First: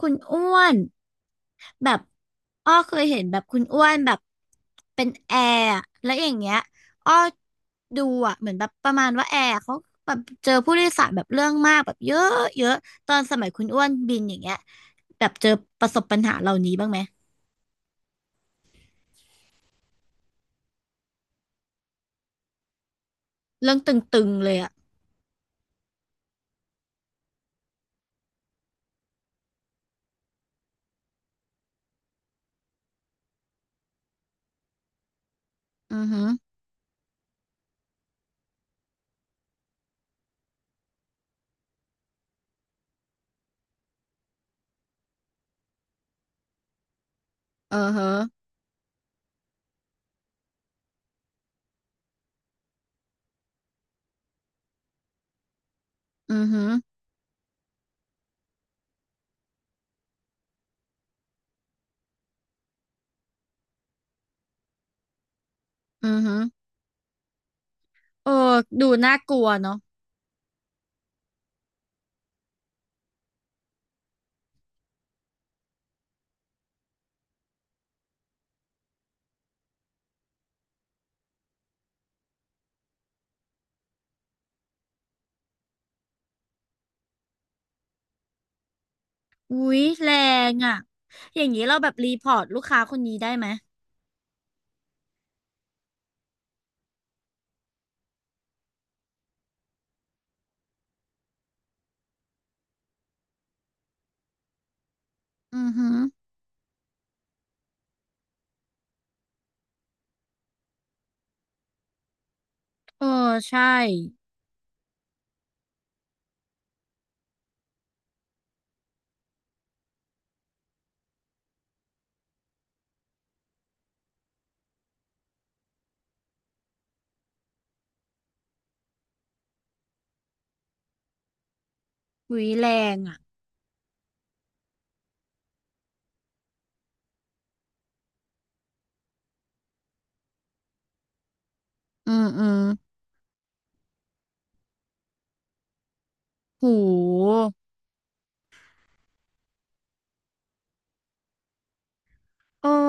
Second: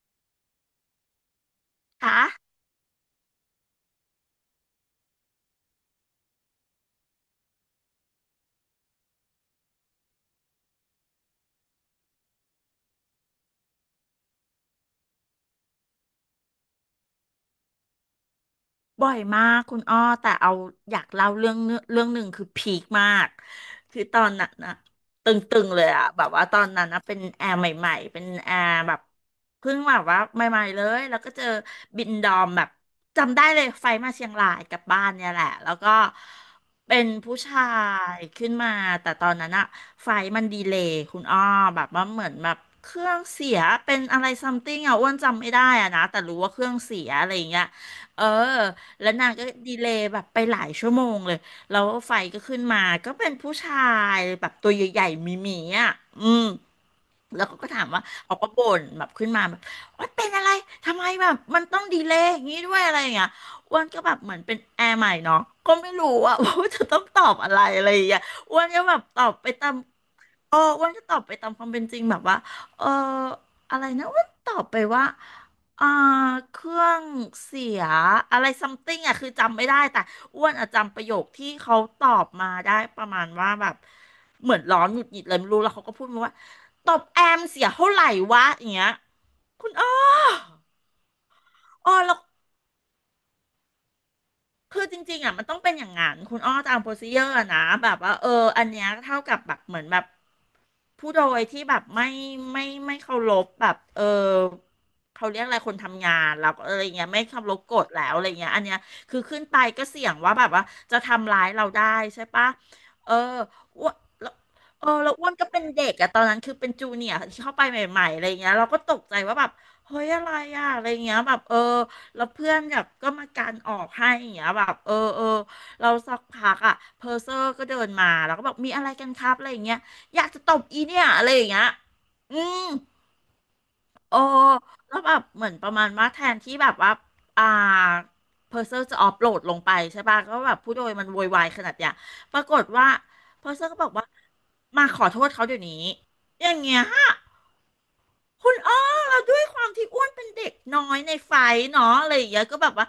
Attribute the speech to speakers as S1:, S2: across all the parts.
S1: คุณอ้วนแบบ
S2: คะ
S1: อ้อเคยเห็นแบบคุณอ้วนแบบเป็นแอร์อะแล้วอย่างเงี้ยอ้อดูอ่ะเหมือนแบบประมาณว่าแอร์เขาแบบเจอผู้โดยสารแบบเรื่องมากแบบเยอะเยอะตอนสมัยคุณอ้วนบินอย่างเงี้ยแบบเจอประสบปัญหาเหล่านี้บ้างไหม
S2: บ่อยมากคุณอ้อแต่เอาอยากเล่าเรื่องเนื้อเรื่องหนึ่งคือพีคมาก
S1: เรื่องต
S2: คือตอ
S1: ึง
S2: น
S1: ๆ
S2: นั้
S1: เล
S2: น
S1: ยอ่ะ
S2: นะตึงๆเลยอะแบบว่าตอนนั้นนะเป็นแอร์ใหม่ๆเป็นแอร์แบบเพิ่งแบบว่าใหม่ๆเลยแล้วก็เจอบินดอมแบบจำได้เลยไฟมาเชียงรายกลับบ้านเนี่ยแหละแล้วก็
S1: อือหึ
S2: เป็นผู้ชายขึ้นมาแต่ตอนนั้นอะไฟมันดีเลย์คุณอ้อแบบว่าเหมือนแบบเครื่องเสียเป็นอะไรซัมติงอะอ้วนจำไม่ได้อะนะแต่รู้ว่าเครื่องเสียอะไรอย่างเงี้ย
S1: เออฮะ
S2: เออ แล้วนางก็ดีเลย์แบบไปหลายชั่วโมงเลยแล้วไฟก็ขึ้นมาก็เป็นผู้ชายแบบตัวใหญ่ๆมีหมีๆอ่ะอื
S1: อื
S2: ม
S1: อหึอ
S2: แล้วเขาก็ถามว่าเขาก็บ่นแบบขึ้นมาแบบว่าเป็นอะไรทำไมแบบมันต้องดีเลย์อย่างนี้ด้วยอะไรอย่างเงี้ยอ้วนก็แบบเหมือนเป็นแอร์ใหม่เนาะก็ไม่รู้
S1: ือหึ
S2: อะ ว่าจะต้องตอบอะไรอะไรอย่างเงี้ย
S1: เออ
S2: อ้วนก็
S1: ดู
S2: แบบ
S1: น่า
S2: ตอ
S1: ก
S2: บ
S1: ลัว
S2: ไปตาม
S1: เนาะ
S2: เอออ้วนก็ตอบไปตามความเป็นจริงแบบว่าเอออะไรนะอ้วนตอบไปว่า อ่าเครื่องเสียอะไรซัมติงอ่ะคือจำไม่ได้แต่อ้วนอ่ะจำประโยคที่เขาตอบมาได้ประมาณว่าแบบเหมือนร้อนหงุดหงิดเลยไม่รู้แล้วเขาก็พูดมาว่าตบแอมเสียเท่าไหร่วะอย่างเงี้ย
S1: อุ๊
S2: คุณ
S1: ย
S2: อ้อ
S1: แรงอ่ะอย่างนี้เราแบ
S2: อ๋อ
S1: บรี
S2: แล้ว
S1: พอร์ตลูกค้าคนนี้ได้ไหม
S2: คือจริงๆอ่ะมันต้องเป็นอย่างงั้นคุณอ้อตามโปรซีเจอร์นะแบบว่าเอออันเนี้ยเท่ากับแบบเหมือนแบบผู้โดยที่แบบไม่ไม่เคารพแบบเออเขาเรียกอะไร
S1: อือ
S2: คน
S1: หึ
S2: ทำงานแล้วก็อะไรเงี้ยไม่เคารพกฎแล้วอะไรเงี้ยอันเนี้ยคือขึ้นไปก็เสี่ยงว่าแบบว่าจะทำร้ายเราได้ใช่ปะ
S1: เอ
S2: เออ
S1: อใช่
S2: อ้วนแล้วเออแล้วอ้วนก็เป็นเด็กอะตอนนั้นคือเป็นจูเนียร์ที่เข้าไปใหม่ๆอะไรเงี้ยเราก็ตกใจว่าแบบเฮ้ยอะไรอะอะไรเงี้ยแบบเออ แล้วเพื่อนแบบก็มาการออกให้อย่างเงี้ยแบบเออเออเราสักพักอ่ะเพอร์เซอร์ก็เดินมาแล้วก็บอกมีอะไรกันครับอะไรอย่างเงี้ยอยากจะตบอีเนี่ยอะไรอย่างเงี้ยอื
S1: หุย
S2: ม
S1: แรงอ่ะ
S2: โอ้แล้วแบบเหมือนประมาณว่าแทนที่แบบว่าอ่าเพอร์เซอร์จะออฟโหลดลงไปใช่ป่ะก็แบบผู้โดยมันโวยวายขนาดเนี้ย
S1: อืม
S2: ป
S1: อื
S2: ราก
S1: ม
S2: ฏว่าเพอร์เซอร์ก็บอกว่ามาขอโทษเขาเดี๋ยวนี้อย่าง
S1: ห
S2: เงี้ย
S1: ู
S2: คุณอ้อเราด้วยความที่อ้วนเป็นเด็กน้อยในไฟเนาะอะไรอย่างเงี้ยก็แบ
S1: โอ้
S2: บว่า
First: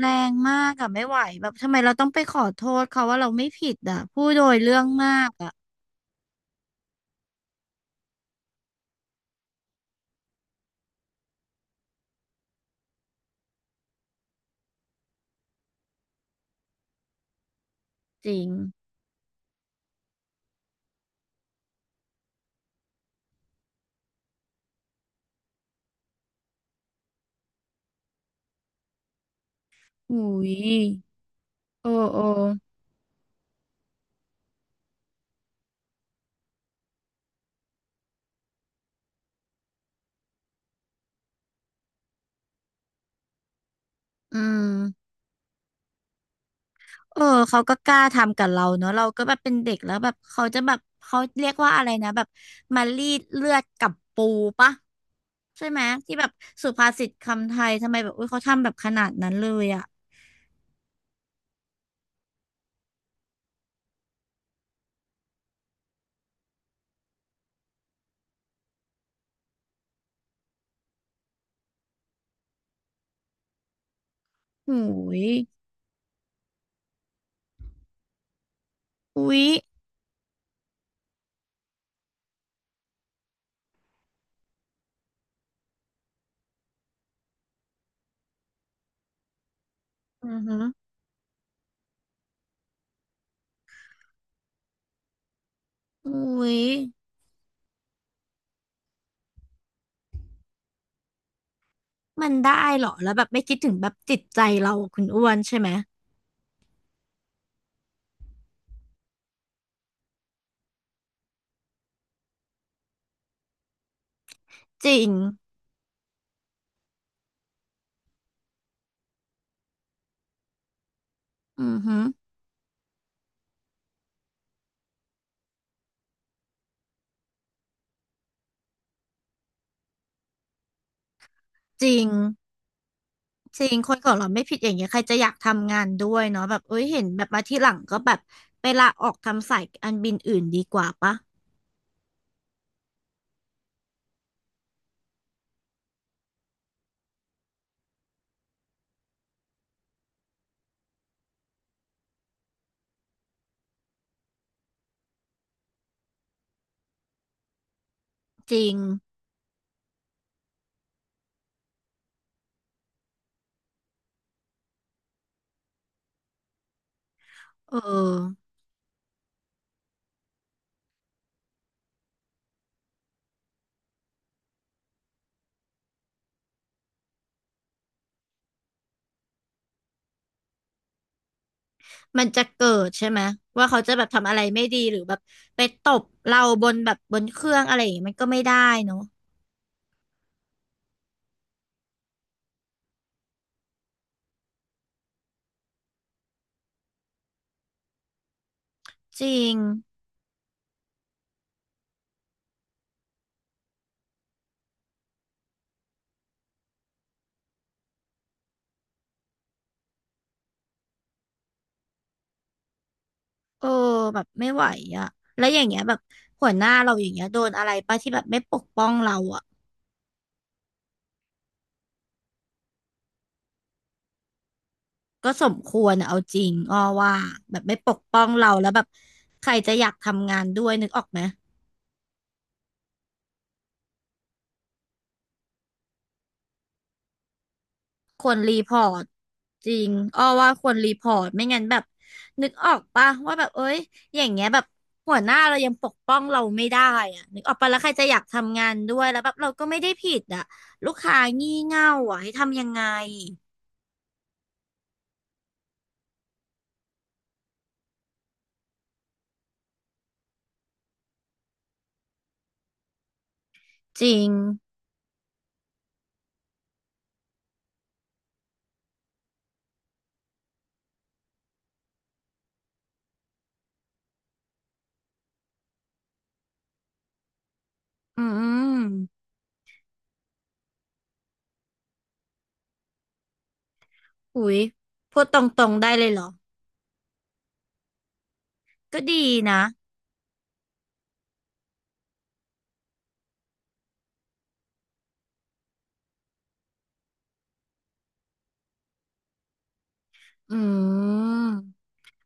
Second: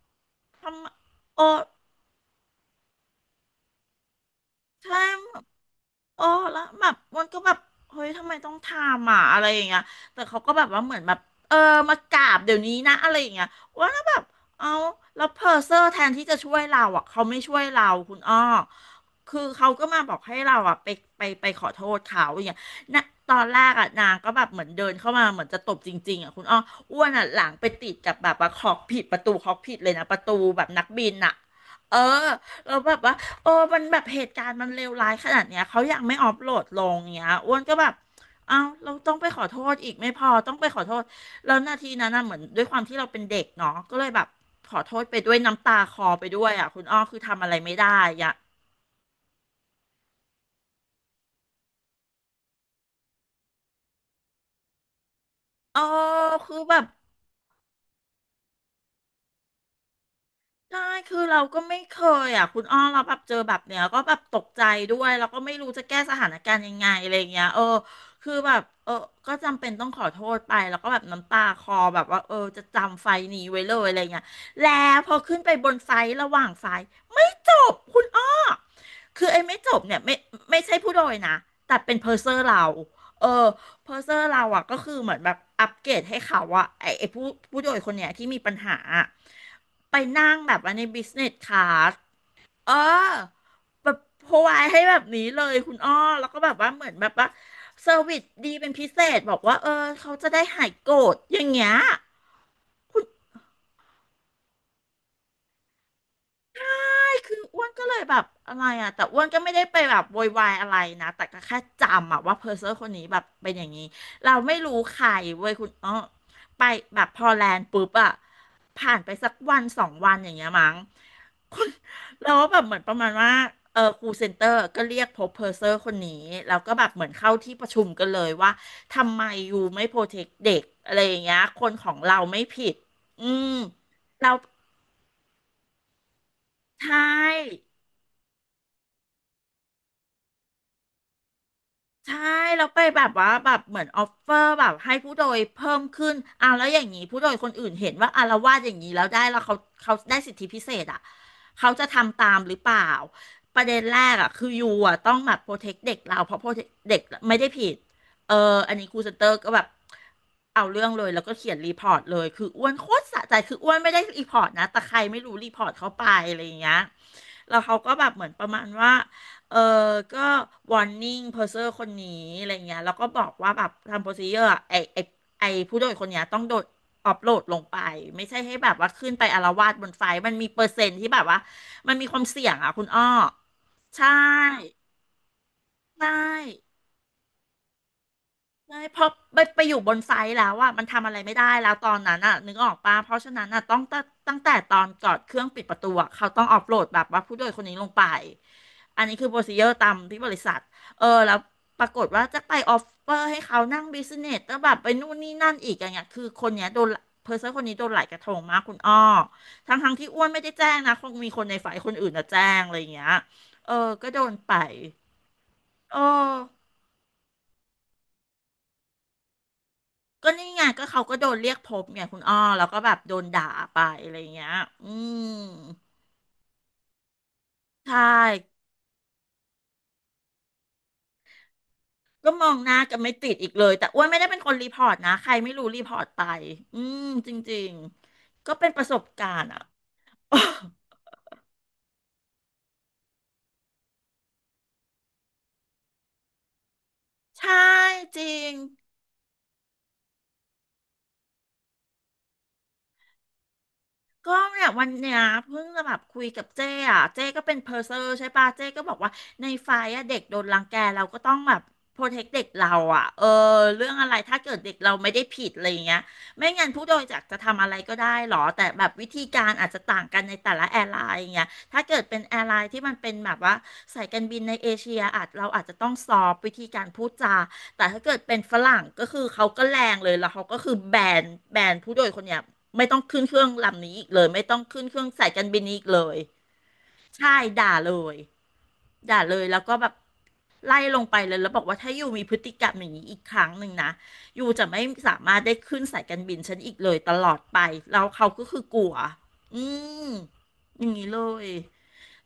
S1: แรงมา
S2: ท
S1: กอ่ะไม่ไหว
S2: ำโอ
S1: แบบทำไมเราต้องไปขอโทษเขาว่าเราไม่ผิดอ่ะผู้โดยเรื่อง
S2: ใช่
S1: มากอ่ะ
S2: โอ้แล้วแบบมันก็แบบเฮ้ยทำไมต้องทำอ่ะอะไรอย่างเงี้ยแต่เขาก็แบบว่าเหมือนแบบเออมากราบเดี๋ยวนี้นะอะไรอย่างเงี้ยว่าแล้วแบบเอาแล้วเพอร์เซอร์แทนที่จะช่วยเราอ่ะเขาไม่ช่วยเราคุณ
S1: จ
S2: อ้อ
S1: ริง
S2: คือเขาก็มาบอกให้เราอ่ะไปไปขอโทษเขาอย่างเงี้ยนะตอนแรกอ่ะนางก็แบบเหมือนเดินเข้ามาเหมือนจะตบจริงๆอ่ะคุณอ้ออ้วนอ่ะหลังไปติดกับแบบว่าขอบผิดประตูขอบผิดเลยนะป
S1: หุ
S2: ระตู
S1: ย
S2: แบบนักบินอ่ะ
S1: โอ้
S2: เออ
S1: โอ้
S2: แล้วแบบว่า เออมันแบบเหตุการณ์มันเลวร้ายขนาดเนี้ยเขายังไม่ออฟโหลดลงเนี้ยอ้วนก็แบบเอ้าเราต้องไปขอโทษอีกไม่พอต้องไปขอโทษแล้วนาทีนั้นน่ะเหมือนด้วยความที่เราเป็นเด็กเนาะก็เลยแบบ
S1: อื
S2: ขอโท
S1: ม
S2: ษไปด้วยน้ำตาคลอไปด้วยอ่ะคุณอ้อ
S1: เอ
S2: คือ
S1: อ
S2: ทำอะไร
S1: เขา
S2: ไม่
S1: ก็กล้า
S2: ได้อ่ะ
S1: ทำกับเราเนอะเราก็แบบเป็นเด็กแล้วแบบเขาจะแบบเขาเรียกว่าอะไรนะแบบมารีดเลือดกับปูปะใช่
S2: เอ
S1: ไหม
S2: อ
S1: ที่แบบ
S2: คือ
S1: สุ
S2: แบบ
S1: ภาษิตคำไทยทำไมแบบอุ้ยเขาทำแบบขนาดนั้นเลยอะ
S2: ใช่คือเราก็ไม่เคยอ่ะคุณอ้อเราแบบเจอแบบเนี้ยก็แบบตกใจด้วย แล้วก็ไม่รู้จะแก้สถานการณ์ยังไงอะไรเงี้ยเออ คือแบบเออก็จำเป็นต้องขอโทษไปแล้วก็แบบน้ำตาคลอแบบว่าเออจะจำไฟล์นี้ไว้เลยอะไรเงี้ยแล้
S1: ห
S2: วพ
S1: อ
S2: อ
S1: ย
S2: ขึ้นไปบนไฟล์ระหว่างไฟล์ จบคุณอ้อคือ
S1: อุ้
S2: ไอ้
S1: ย
S2: ไม่จบเนี่ยไม่ไม่ใช่ผู้โดยนะ แต่เป็นเพอร์เซอร์เรา เออเพอร์เซอร์เราอ่ะก็คือเหมือนแบบอัปเกรดให้เขาอ่ะไอ้ผู้โดยคนเนี้ยที่มีปัญหาอะไป
S1: อื
S2: นั่ง
S1: อ
S2: แบ
S1: ฮึ
S2: บว่าในบิสเนสคลาสเออแบบโพไวายให้แบบนี้เลยคุณอ้อ
S1: อุ้
S2: แล้วก็แบบ
S1: ย
S2: ว่าเหมือนแบบว่าเซอร์วิสดีเป็นพิเศษบอกว่าเออเขาจะได้หายโกรธอย่างเงี้ย
S1: มันได้เหรอ
S2: คุณ
S1: แล้วแบบไม่คิดถึงแบบจิตใจเราคุณอ้วนใช่ไหม
S2: คืออ้วนก็เลยแบบอะไรอ่ะแต่อ้วนก็ไม่ได้ไปแบบโวยวายอะไรนะแต่ก็แค่จำอ่ะว่าเพอร์เซอร์คนนี้แบบเป็นอย่างนี้เราไม่รู้
S1: จริ
S2: ใคร
S1: ง
S2: เว้ยคุณอ้อไปแบบพอแลนด์ปุ๊บอ่ะผ่านไปสักวันสองวันอย่างเงี้ยมั้งคุ
S1: อื
S2: ณ
S1: อหือ
S2: แล้วแบบเหมือนประมาณว่าครูเซ็นเตอร์ก็เรียกพบเพอร์เซอร์คนนี้แล้วก็แบบเหมือนเข้าที่ประชุมกันเลยว่าทำไมอยู่ไม่โปรเทคเด็กอะไรอย่างเงี้ยคน
S1: จ
S2: ของ
S1: ริง
S2: เราไม่ผิดอืม
S1: จริงคนของเรา
S2: เรา
S1: ไม่ผิดอย่างเงี้ยใครจะอยากทำงานด้วยเนาะแบบเอ้ย
S2: ใช
S1: เห็นแบบมาที่
S2: ่
S1: หลังก็แบบไปลาออกทำสายอันบินอื่นดีกว่าปะ
S2: ใช่แล้วไปแบบว่าแบบเหมือนออฟเฟอร์แบบให้ผู้โดยเพิ่มขึ้นอ่ะแล้วอย่างนี้ผู้โดยคนอื่นเห็นว่าอาละวาดอย่างนี้แล้วได้แล้วเขาเขาได้สิทธิพิเศษอ่ะเขาจะทำตามหรือเปล่าประเด็นแรกอ่ะคือยูอ่ะต้องแบบโปรเทคเด็กเราเพราะโปรเทเด็กไม่ได้ผิดเออ
S1: จริ
S2: อั
S1: ง
S2: นนี้ครูเซนเตอร์ก็แบบเอาเรื่องเลยแล้วก็เขียนรีพอร์ตเลยคืออ้วนโคตรสะใจคืออ้วนไม่ได้รีพอร์ตนะแต่ใครไม่รู้รีพอร์ตเขาไปอะไรอย่างเงี้ยแล้ว
S1: เอ
S2: เขาก็แบบเหมือนป
S1: อ
S2: ระมาณว่า เออ ก็วอร์นิ่งเพอร์เซอร์คนนี้อะไรเงี้ยแล้วก็บอกว่าแบบทำโปรซีเจอร์ไอผู้โดยคนเนี้ยต้องโดดอัปโหลดลงไปไม่ใช่ให้แบบว่าขึ้นไปอาละวาดบนไฟล์มันมีเปอร์เซ็นต์ที่แบบว่ามันมีควา
S1: มั
S2: ม
S1: นจะ
S2: เสี่ยง
S1: เกิ
S2: อ่ะคุณ
S1: ด
S2: อ้อ
S1: ใช่ไหมว่าเขาจะแบ
S2: ใช่
S1: บทำอะไรไม่ดีหรือแบบไปตบ
S2: ใช่
S1: เราบนแบบบนเครื่องอะไรอย่างเงี้ยมันก็ไม่ได้
S2: ไม่เพ
S1: เนาะ
S2: ราะไปอยู่บนไซต์แล้วอ่ะมันทำอะไรไม่ได้แล้วตอนนั้นอ่ะนึกออกปะเพราะฉะนั้นอ่ะต้องตั้งแต่ตอนก่อดเครื่องปิดประตูอะเขาต้องออฟโหลดแบบว่าผู้โดยคนนี้ลงไปอันนี้
S1: จ
S2: คือโป
S1: ริ
S2: รซี
S1: ง
S2: เจอร์ตามที่บริษัทแล้วปรากฏว่าจะไปออฟเฟอร์ให้เขานั่งบิสเนสแล้วแบบไปนู่นนี่นั่นอีกอย่างเงี้ยคือคนเนี้ยโดนเพอร์เซอร์คนนี้โดนหลายกระทงมากคุณอ้อทั้งที่อ้วนไม่ได้แจ้งนะคงมีคนในฝ่ายคนอื่นนะแจ้งอะไรอย่างเงี้ย
S1: เออ
S2: เออก็
S1: แบ
S2: โด
S1: บ
S2: น
S1: ไม่
S2: ไป
S1: ไหวอ่ะแล้วอย่างเงี้ยแบ
S2: เอ
S1: บ
S2: อ
S1: หัวหน้าเราอย่างเงี้ยโดนอะไรป่ะที่แบบไม่ปกป้องเราอ่ะ
S2: ก็นี่ไงก็เขาก็โดนเรียกพบไงคุณอ้อแล้วก็แบบโดนด่าไปอะไรเงี้ยอื
S1: ก็
S2: ม
S1: สมควรอะเอาจริงอ้อว่าแบบไม่ป
S2: ใช่
S1: กป้องเราแล้วแบบใครจะอยากทำงานด้วยนึกออกไหม
S2: ก็มองหน้ากันไม่ติดอีกเลยแต่อ้วนไม่ได้เป็นคนรีพอร์ตนะใครไม่รู้รีพอร์ตไปอืมจริง
S1: ควร
S2: ๆ
S1: รี
S2: ก็เป็
S1: พ
S2: น
S1: อ
S2: ประส
S1: ร์
S2: บ
S1: ต
S2: การณ์อ่ะ
S1: จริงอ้อว่าควรรีพอร์ตไม่งั้นแบบนึกออกป่ะว่าแบบเอ้ยอย่างเงี้ยแบบหัวหน้าเรายังปกป้องเราไม่ได้อ่ะ นึกออก
S2: ใช่
S1: ป่ะแล้วใครจะอยา
S2: จ
S1: ก
S2: ริง
S1: ทำงานด้วยแล้วแบบเราก็ไม่ได้ผิดอ่ะลูกค้างี่เง่าอ่ะให้ทำยังไง
S2: ก็เนี่ยวันเนี้ยเพิ่งจะแบบคุยกับเจ้อ่ะเจ้ก็เป็นเพอร์เซอร์ใช่ปะเจ้ก็บอกว่าในไฟอะเด็กโดนรังแกเราก็ต้องแบบโปรเทคเด็กเราอ่ะเออเรื่อง
S1: จ
S2: อะไร
S1: ริง
S2: ถ้าเกิดเด็กเราไม่ได้ผิดอะไรอย่างเงี้ยไม่งั้นผู้โดยสารจะทำอะไรก็ได้หรอแต่แบบวิธีการอาจจะต่างกันในแต่ละแอร์ไลน์อย่างเงี้ยถ้าเกิดเป็นแอร์ไลน์ที่มันเป็นแบบว่าสายการบินในเอเชียอาจเราอาจจะต้องซอฟวิธีการพูดจาแต่ถ้าเกิด
S1: อื
S2: เป็นฝรั่งก็คื
S1: ม
S2: อเขาก็แรงเลยแล้วเขาก็คือนแบนผู้โดยคนเนี้ย ไม่ต้องขึ้นเครื่องลำนี้อีกเลยไม่
S1: อุ๊
S2: ต้
S1: ย
S2: องขึ้นเครื่อง
S1: พูด
S2: สาย
S1: ต
S2: การบิน
S1: รง
S2: นี้
S1: ๆ
S2: อีก
S1: ได้
S2: เล
S1: เลย
S2: ย
S1: เหรอ
S2: ใช่ด่าเลย
S1: ก็
S2: ด่า
S1: ดี
S2: เลยแล้
S1: นะ
S2: วก็แบบไล่ลงไปเลยแล้วบอกว่าถ้าอยู่มีพฤติกรรมอย่างนี้อีกครั้งหนึ่งนะอยู่จะไม่สามารถได้ขึ้นสายการบินฉันอีกเลยตลอดไปแล้วเขาก็คือกลัวอืม
S1: อื
S2: อย่างนี้เล
S1: ม
S2: ย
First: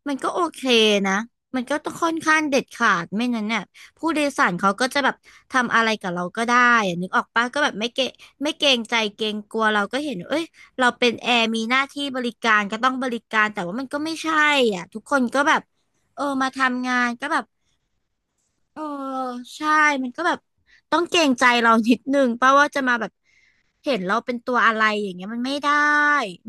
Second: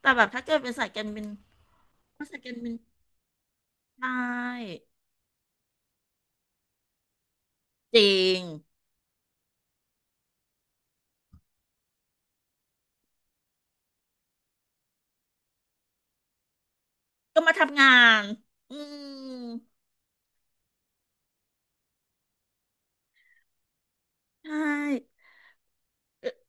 S2: แต่
S1: มัน
S2: แบ
S1: ก็
S2: บ
S1: โอ
S2: ถ้าเกิด
S1: เค
S2: เป็นสายการ
S1: นะ
S2: บิน
S1: มันก็ต้องค่อน
S2: ก็
S1: ข้า
S2: สาย
S1: ง
S2: การ
S1: เด็ด
S2: บิน
S1: ขาดไม่นั้นเนี่ย
S2: ใช
S1: ผู้โดยสารเขา
S2: ่
S1: ก็จะแบบทำอะไรกับเราก็ได้อะนึกออกปะก็แบบไม่
S2: จ
S1: เกร
S2: ริ
S1: ง
S2: ง
S1: ไม่เกรงใจเกรงกลัวเราก็เห็นว่าเอ้ยเราเป็นแอร์มีหน้าที่บริการก็ต้องบริการแต่ว่ามันก็ไม่ใช่อ่ะทุกคนก็แบบเออมาทำงานก็แบ
S2: ก็
S1: บ
S2: มาทำงานอื
S1: เออใช่
S2: ม
S1: มันก็แบบต้องเกรงใจเรานิดนึงป่ะว่าจะมาแบบ เห็นเราเป็นตั
S2: ใช่
S1: วอะไรอย่างเงี้ยมันไม่ได้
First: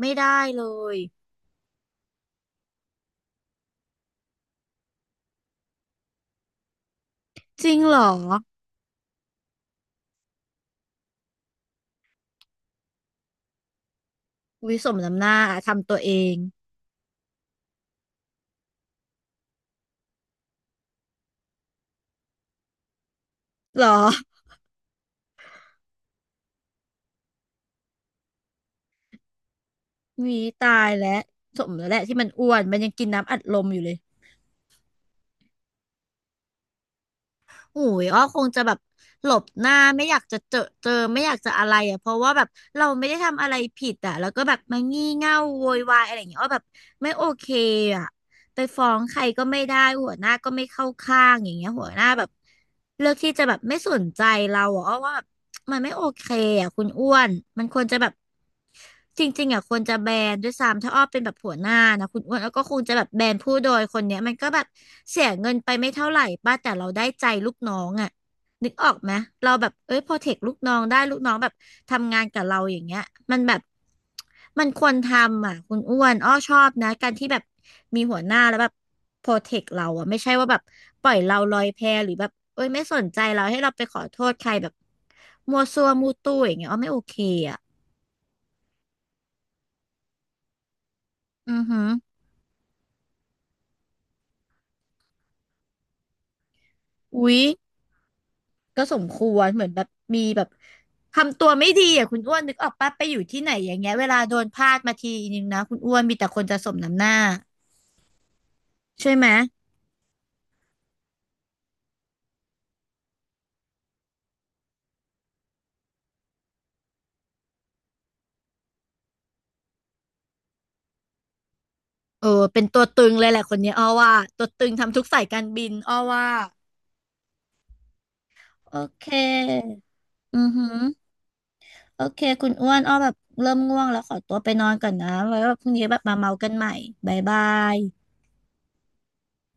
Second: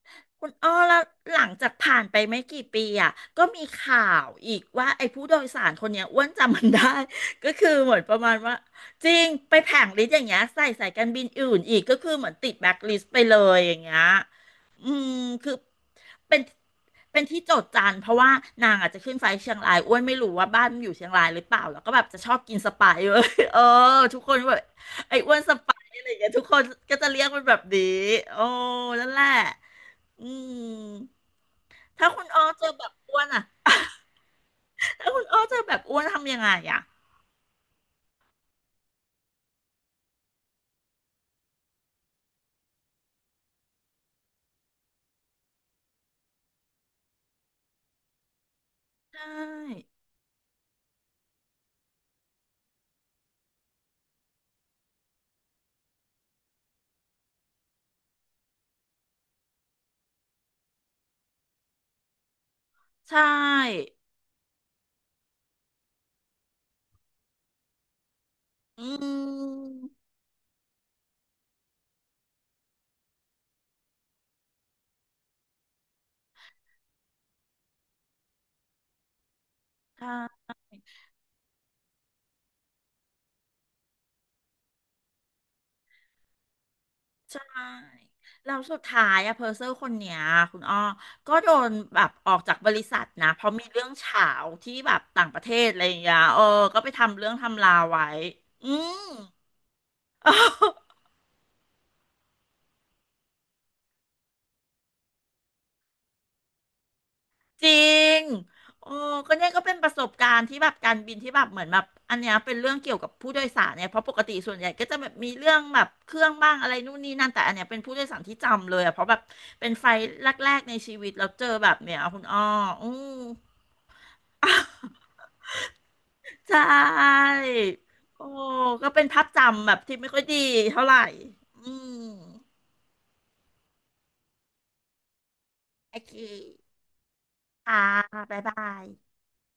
S1: ไม่ได้
S2: คุณ
S1: เล
S2: อ้อแล้
S1: ย
S2: วหลังจากผ่านไปไม่กี่ปีอ่ะก็มีข่าวอีกว่าไอ้ผู้โดยสารคนเนี้ยอ้วนจำมันได้ ก็
S1: จ
S2: คือ
S1: ริง
S2: เห
S1: เหร
S2: มือน
S1: อ
S2: ประมาณว่าจริงไปแผงลิสต์อย่างเงี้ยใส่สายการบินอื่นอีกก็คือเหมือนติดแบล็คลิสต์ไปเลยอย่างเงี้ย
S1: วิส
S2: อื
S1: ม
S2: ม
S1: น้ำหน้า
S2: คือ
S1: ทำตัวเอง
S2: เป็นเป็นที่โจษจันเพราะว่านางอาจจะขึ้นไฟล์เชียงรายอ้วนไม่รู้ว่าบ้านมันอยู่เชียงรายหรือเปล่าแล้วก็แบบจะชอบกินสไปซ์เว้ย เออ
S1: เหรอ
S2: ทุกคนแบบไอ้อ้วนสไปซ์อะไรอย่างเงี้ยทุกคนก็จะเรียกมันแบบนี้โอ้นั่นแหละ อื
S1: มีตายแล้ว
S2: ม
S1: สมแล้วแหละ
S2: ถ้า
S1: ที่
S2: คุ
S1: มัน
S2: ณอ้อ
S1: อ้วน
S2: เจอ
S1: มัน
S2: แบ
S1: ยัง
S2: บ
S1: กิน
S2: อ้วน
S1: น้ำอัด
S2: อ่ะ
S1: ลมอยู่เลย
S2: ถ้าคุณอ้อเจอแบบอ้วนทำยังไงอ่ะ
S1: หูยอ้อคงจะแบบหลบหน้าไม่อยากจะเจอไม่อยากจะอะไรอ่ะเพราะว่าแบบเราไม่ได้ทำอะไรผิดอ่ะแล้วก็แบบมางี่เง่าโวยวายอะไรอย่างเงี้ยอ้อแบบไม่โอเคอ่ะไปฟ้องใค
S2: ใช
S1: รก็ไม่ได้
S2: ่
S1: หัวหน้าก็ไม่เข้าข้างอย่างเงี้ยหัวหน้าแบบเลือกที่จะแบบไม่สนใจเราอ่ะอ้อว่าแบบมันไม่โอเคอ่ะคุณอ้วนมันควรจะแบบ จริงๆอ่ะควรจะแบนด้วยซ้ำถ้าอ้อเป็นแบบหัวหน้านะคุณอ้วนแล้วก็คงจะแบบ
S2: ใช
S1: แบนผู้โดย
S2: ่
S1: คนเนี้ยมันก็แบบเสียเงินไปไม่เท่าไหร่ป้าแต่เราได้ใจลูกน้องอ่ะนึกอ
S2: อื
S1: อกไหมเราแบบ
S2: ม
S1: เอ้ยโปรเทคลูกน้องได้ลูกน้องแบบทำงานกับเราอย่างเงี้ยมันแบบมันควรทำอ่ะคุณอ้วนอ้อชอบนะการที่แบบมีหัวหน้าแล้วแบบโปรเทคเราอ่ะไม่ใช่
S2: ใช่
S1: ว่าแบบปล่อยเราลอยแพหรือแบบเอ้ยไม่สนใจเราให้เราไปขอโทษใครแบบมัวซัวมูตู้อย่างเงี้ยอ้อไม่โอเคอ่ะ
S2: ใช่แล้วสุดท้ายอะเพอร์เซอร์คนเนี้ยคุณอ้อก็โด
S1: อือ
S2: น
S1: หือ
S2: แบบออกจากบริษัทนะเพราะมีเรื่องเฉาวที่แบบต่างประเทศอะไรอย่างเงี้ยเออก็ไปทำเรื่อ
S1: อุ๊
S2: ง
S1: ย
S2: ทำลาไว้อื
S1: ก็ส
S2: ม
S1: มควรเหมือนแบบมีแบบทำตัวไม่ดีอ่ะคุณอ้วนนึกออกปะไปอยู่ที่ไหนอย่างเงี้ยเวลาโดนพาดมาทีนึงนะคุณอ้วนมีแต่คนจะสมน้ำหน้า
S2: จริงโอ้
S1: ใช่ไหม
S2: ก็เนี่ยก็เป็นประสบการณ์ที่แบบการบินที่แบบเหมือนแบบอันเนี้ยเป็นเรื่องเกี่ยวกับผู้โดยสารเนี่ยเพราะปกติส่วนใหญ่ก็จะแบบมีเรื่องแบบเครื่องบ้างอะไรนู่นนี่นั่นแต่อันเนี้ยเป็นผู้โดยสารที่จำเลยอะเพราะแบบเป็นไฟล์แรกๆในชีวิตแล้วเจอแบบเนี้ยคุ
S1: เอ
S2: ณอ้
S1: อ
S2: อ
S1: เป็นตัว
S2: อื
S1: ตึง
S2: อ
S1: เลยแหละคนเนี้ยอ้อว่าตัวตึงทำทุกสาย การบินอ้อว่า
S2: ใช่โอ้
S1: โอ
S2: ก็เป็
S1: เค
S2: นภาพจำแบบที่ไม่ค่อย
S1: อื
S2: ดี
S1: อหือ
S2: เท่าไหร่อื
S1: โอ
S2: ม
S1: เคคุณอ้วนอ้อแบบเริ่มง่วงแล้วขอตัวไปนอนก่อนนะไว้ว่าพรุ่งนี้แบ
S2: โอ
S1: บ
S2: เค
S1: มาเมากันใหม่บ๊ายบา
S2: ค่ะ
S1: ย
S2: บ๊ายบาย